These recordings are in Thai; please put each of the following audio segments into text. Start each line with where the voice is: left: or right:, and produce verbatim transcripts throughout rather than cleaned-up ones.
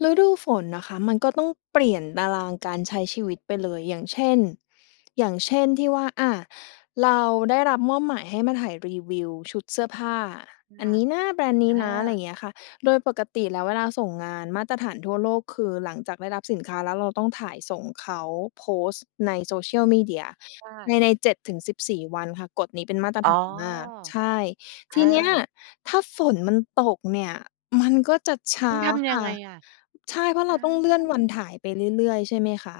left: ฤดูฝนนะคะ มันก็ต้องเปลี่ยนตารางการใช้ชีวิตไปเลย อย่างเช่น อย่างเช่น ที่ว่า อา เราได้รับมอบหมายให้มาถ่ายรีวิวชุดเสื้อผ้า
right: ค
left: อั
right: ่
left: น
right: ะ
left: นี้นะ แบรนด์นี้
right: อ
left: นะ ไรอ
right: า
left: ย่างเงี้ยค่ะ โดยปกติแล้วเวลาส่งงานมาตรฐานทั่วโลก คือหลังจากได้รับสินค้าแล้วเราต้องถ่ายส่งเขาโพสต์ใน Social Media
right: จ้
left: ใน
right: ะ
left: ใน เจ็ด ถึง สิบสี่ วันค่ะ กฎนี้เป็นมาตร
right: อ๋
left: ฐ
right: อ
left: านมาก ใช่ ท
right: อ
left: ีเนี้ย
right: า
left: ถ้าฝนมันตกเนี่ย มันก็จะ ช
right: ต้
left: ้
right: อ
left: า
right: งทำย
left: ค
right: ัง
left: ่ะ
right: ไงอะ?
left: ใช่ เพราะ
right: อ
left: เราต้องเลื
right: า!
left: ่อนวันถ่ายไปเรื่อย ๆ ใช่ไหมคะ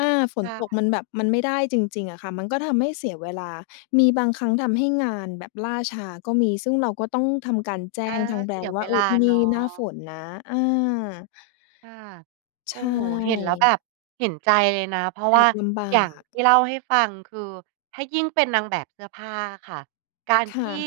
left: อา ฝ
right: ค
left: น
right: ่
left: ตก
right: ะ
left: มันแบบ มันไม่ได้จริง ๆ อะค่ะ มันก็ทำให้เสียเวลา มีบางครั้งทำให้งานแบบล่าช้าก็มี ซึ่งเราก็ต้องทำการแจ
right: อ
left: ้
right: า
left: งทางแบ
right: เ
left: ร
right: สี
left: น
right: ย
left: ด์ว
right: เ
left: ่
right: ว
left: า เอ
right: ล
left: อ
right: า
left: ที่น
right: เน
left: ี
right: า
left: ่หน้า
right: ะ
left: ฝนนะ อา
right: ค่ะ
left: ใ
right: โอ
left: ช
right: ้โฮ เห็นแล้วแบ
left: ่
right: บเห็นใจเลยนะ เพราะ
left: แอ
right: ว่า
left: บลำบ
right: อ
left: า
right: ย่าง
left: ก
right: ที่เล่าให้ฟัง คือถ้ายิ่งเป็นนางแบบเสื้อผ้าอะค่ะ การ
left: ค
right: ท
left: ่
right: ี่
left: ะ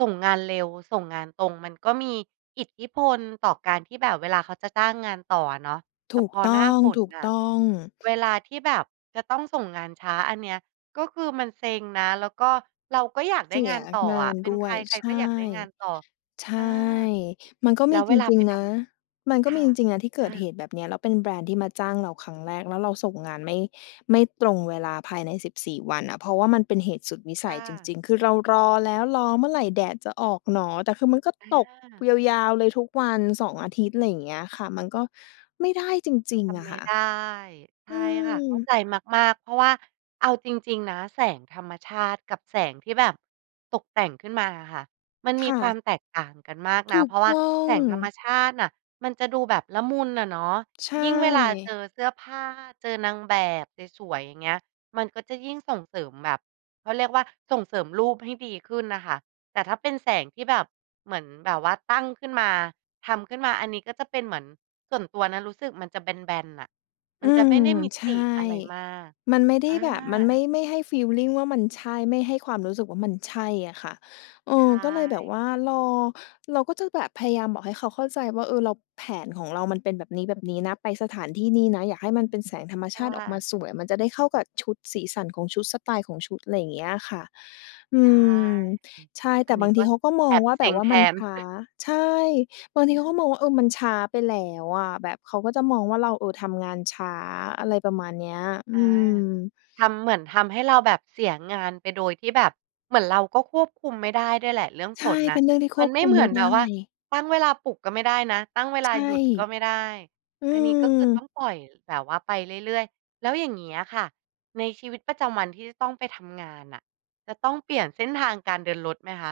right: ส่งงานเร็ว ส่งงานตรง มันก็มีอิทธิพลต่อการที่แบบเวลาเขาจะจ้างงานต่ออะเนาะ แต
left: ถ
right: ่
left: ู
right: พ
left: ก
right: อ
left: ต
right: หน้
left: ้
right: าฝนอะ
left: อง
right: เ
left: ๆ
right: วลาที่แบบจะต้องส่งงานช้าอันเนี้ย ก็คือมันเซ็งนะ แล้วก็เราก็อยากไ
left: เ
right: ด้
left: สี
right: ง
left: ย
right: านต่อ
left: ง
right: อ
left: า
right: ะ
left: น
right: เป็น
left: ด
right: ใ
left: ้
right: ค
left: วย
right: ร
left: ใช
right: ๆ ก็อ
left: ่
right: ยากได้งานต่อ
left: ใช
right: อา
left: ่ มันก็
right: แล
left: ม
right: ้
left: ี
right: วเ
left: จ
right: วลา
left: ริ
right: ไป
left: ง ๆ
right: ท
left: นะ มัน
right: ำ
left: ก
right: ค
left: ็ม
right: ่
left: ี
right: ะ
left: จริง ๆ นะที่เก
right: อ
left: ิดเห
right: า
left: ตุแบบเนี้ย แล้วเป็นแบรนด์ที่มาจ้างเราครั้งแรก แล้วเราส่งงานไม่ ไม่ตรงเวลาภายใน สิบสี่ วันอะ เพราะว่ามันเป็นเหตุสุดวิส
right: จ้
left: ัยจ
right: ะ
left: ริง ๆ คือเรารอแล้ว รอเมื่อไรแดดจะออกหนอ แต่คือมันก็
right: อ
left: ตก
right: า
left: ยาว ๆ เลยทุกวัน สอง อาทิตย์ ไรอย่างเงี้ยค่ะ มันก็ไม่ได้จริง
right: ท
left: ๆ อ
right: ำ
left: ะ
right: ไม
left: ค
right: ่
left: ่ะ
right: ได้ ใช
left: อ
right: ่
left: ื
right: ค่ะ
left: ม
right: เข้าใจมาก ๆ เพราะว่าเอาจริง ๆ นะ แสงธรรมชาติกับแสงที่แบบตกแต่งขึ้นมาอะค่ะ มัน
left: ค
right: มี
left: ่
right: คว
left: ะ
right: ามแตกต่างกันมากน
left: ถ
right: ะ
left: ู
right: เพ
left: ก
right: ราะว่
left: ต
right: า
left: ้อ
right: แส
left: ง
right: งธรรมชาติน่ะ มันจะดูแบบละมุนน่ะเนาะ
left: ใช
right: ยิ่งเวลาเจ
left: ่
right: อเสื้อผ้า เจอนางแบบสวย ๆ อย่างเงี้ย มันก็จะยิ่งส่งเสริมแบบ เขาเรียกว่า ส่งเสริมรูปให้ดีขึ้นน่ะค่ะ แต่ถ้าเป็นแสงที่แบบเหมือนแบบว่าตั้งขึ้นมา ทำขึ้นมา อันนี้ก็จะเป็นเหมือน ส่วนตัวนะรู้สึกมันจะแบน ๆ น่ะ มั
left: อ
right: น
left: ื
right: จะไม่
left: ม
right: ได้มิ
left: ใช
right: ต
left: ่
right: ิอะไรมาก
left: มันไม่ได
right: อ
left: ้
right: า!
left: แบบ มันไม่ ไม่ให้ฟีลลิงว่ามันใช่ ไม่ให้ความรู้สึกว่า มันใช่อะค่ะ เอ
right: ใช่
left: อ ก็เลยแบบว่ารอ เราก็จะแบบพยายามบอกให้เขาเข้าใจว่า เออ เรา แผนของเรามันเป็นแบบนี้ ๆ นะ ไปสถานที่นี่นะ อยากให้มันเป็นแสงธรรม
right: ค
left: ช
right: ่
left: าติออกม
right: ะ
left: าสวย มันจะได้เข้ากับชุด สีสันของชุด สไตล์ของชุด ไรอย่างเงี้ยค่ะ อ
right: ใ
left: ื
right: ช่
left: ม ใช่
right: อ
left: แ
right: อ
left: ต
right: ั
left: ่
right: นนี
left: บ
right: ้
left: าง
right: ก
left: ที
right: ็
left: เขาก็ม
right: แ
left: อ
right: อ
left: ง
right: บ
left: ว่า
right: เซ
left: แบ
right: ็
left: บ
right: ง
left: ว่า
right: แท
left: มัน
right: น
left: ช้า ใช่ บางที
right: อ
left: เขา
right: า
left: ก็มองว่า เออ มันช้าไปแล้วอะ แบบเขาก็จะมองว่าเรา เออ ทำงานช้า อะไรประมาณเนี้ย อื
right: อา
left: ม
right: ทำ เหมือนทำให้เราแบบเสียงานไป โดยที่แบบ เหมือนเราก็ควบคุมไม่ได้ด้วยแหละเรื่อง
left: ใช
right: ฝ
left: ่
right: นอ
left: เป
right: ะ
left: ็นเรื่องที่ค
right: มั
left: ว
right: น
left: บ
right: ไม
left: ค
right: ่
left: ุม
right: เหม
left: ไ
right: ื
left: ม
right: อ
left: ่
right: น
left: ไ
right: แบ
left: ด้
right: บว่า ตั้งเวลาปลุกก็ไม่ได้นะ ตั้งเวล
left: ใช
right: า
left: ่
right: หยุดก็ไม่ได้
left: อื
right: อันนี้ก็คือต้อ
left: ม
right: งปล่อยแบบว่าไปเรื่อย ๆ แล้วอย่างงี้อะค่ะ ในชีวิตประจำวันที่จะต้องไปทำงานอะ จะต้องเปลี่ยนเส้นทางการเดินรถไหมคะ?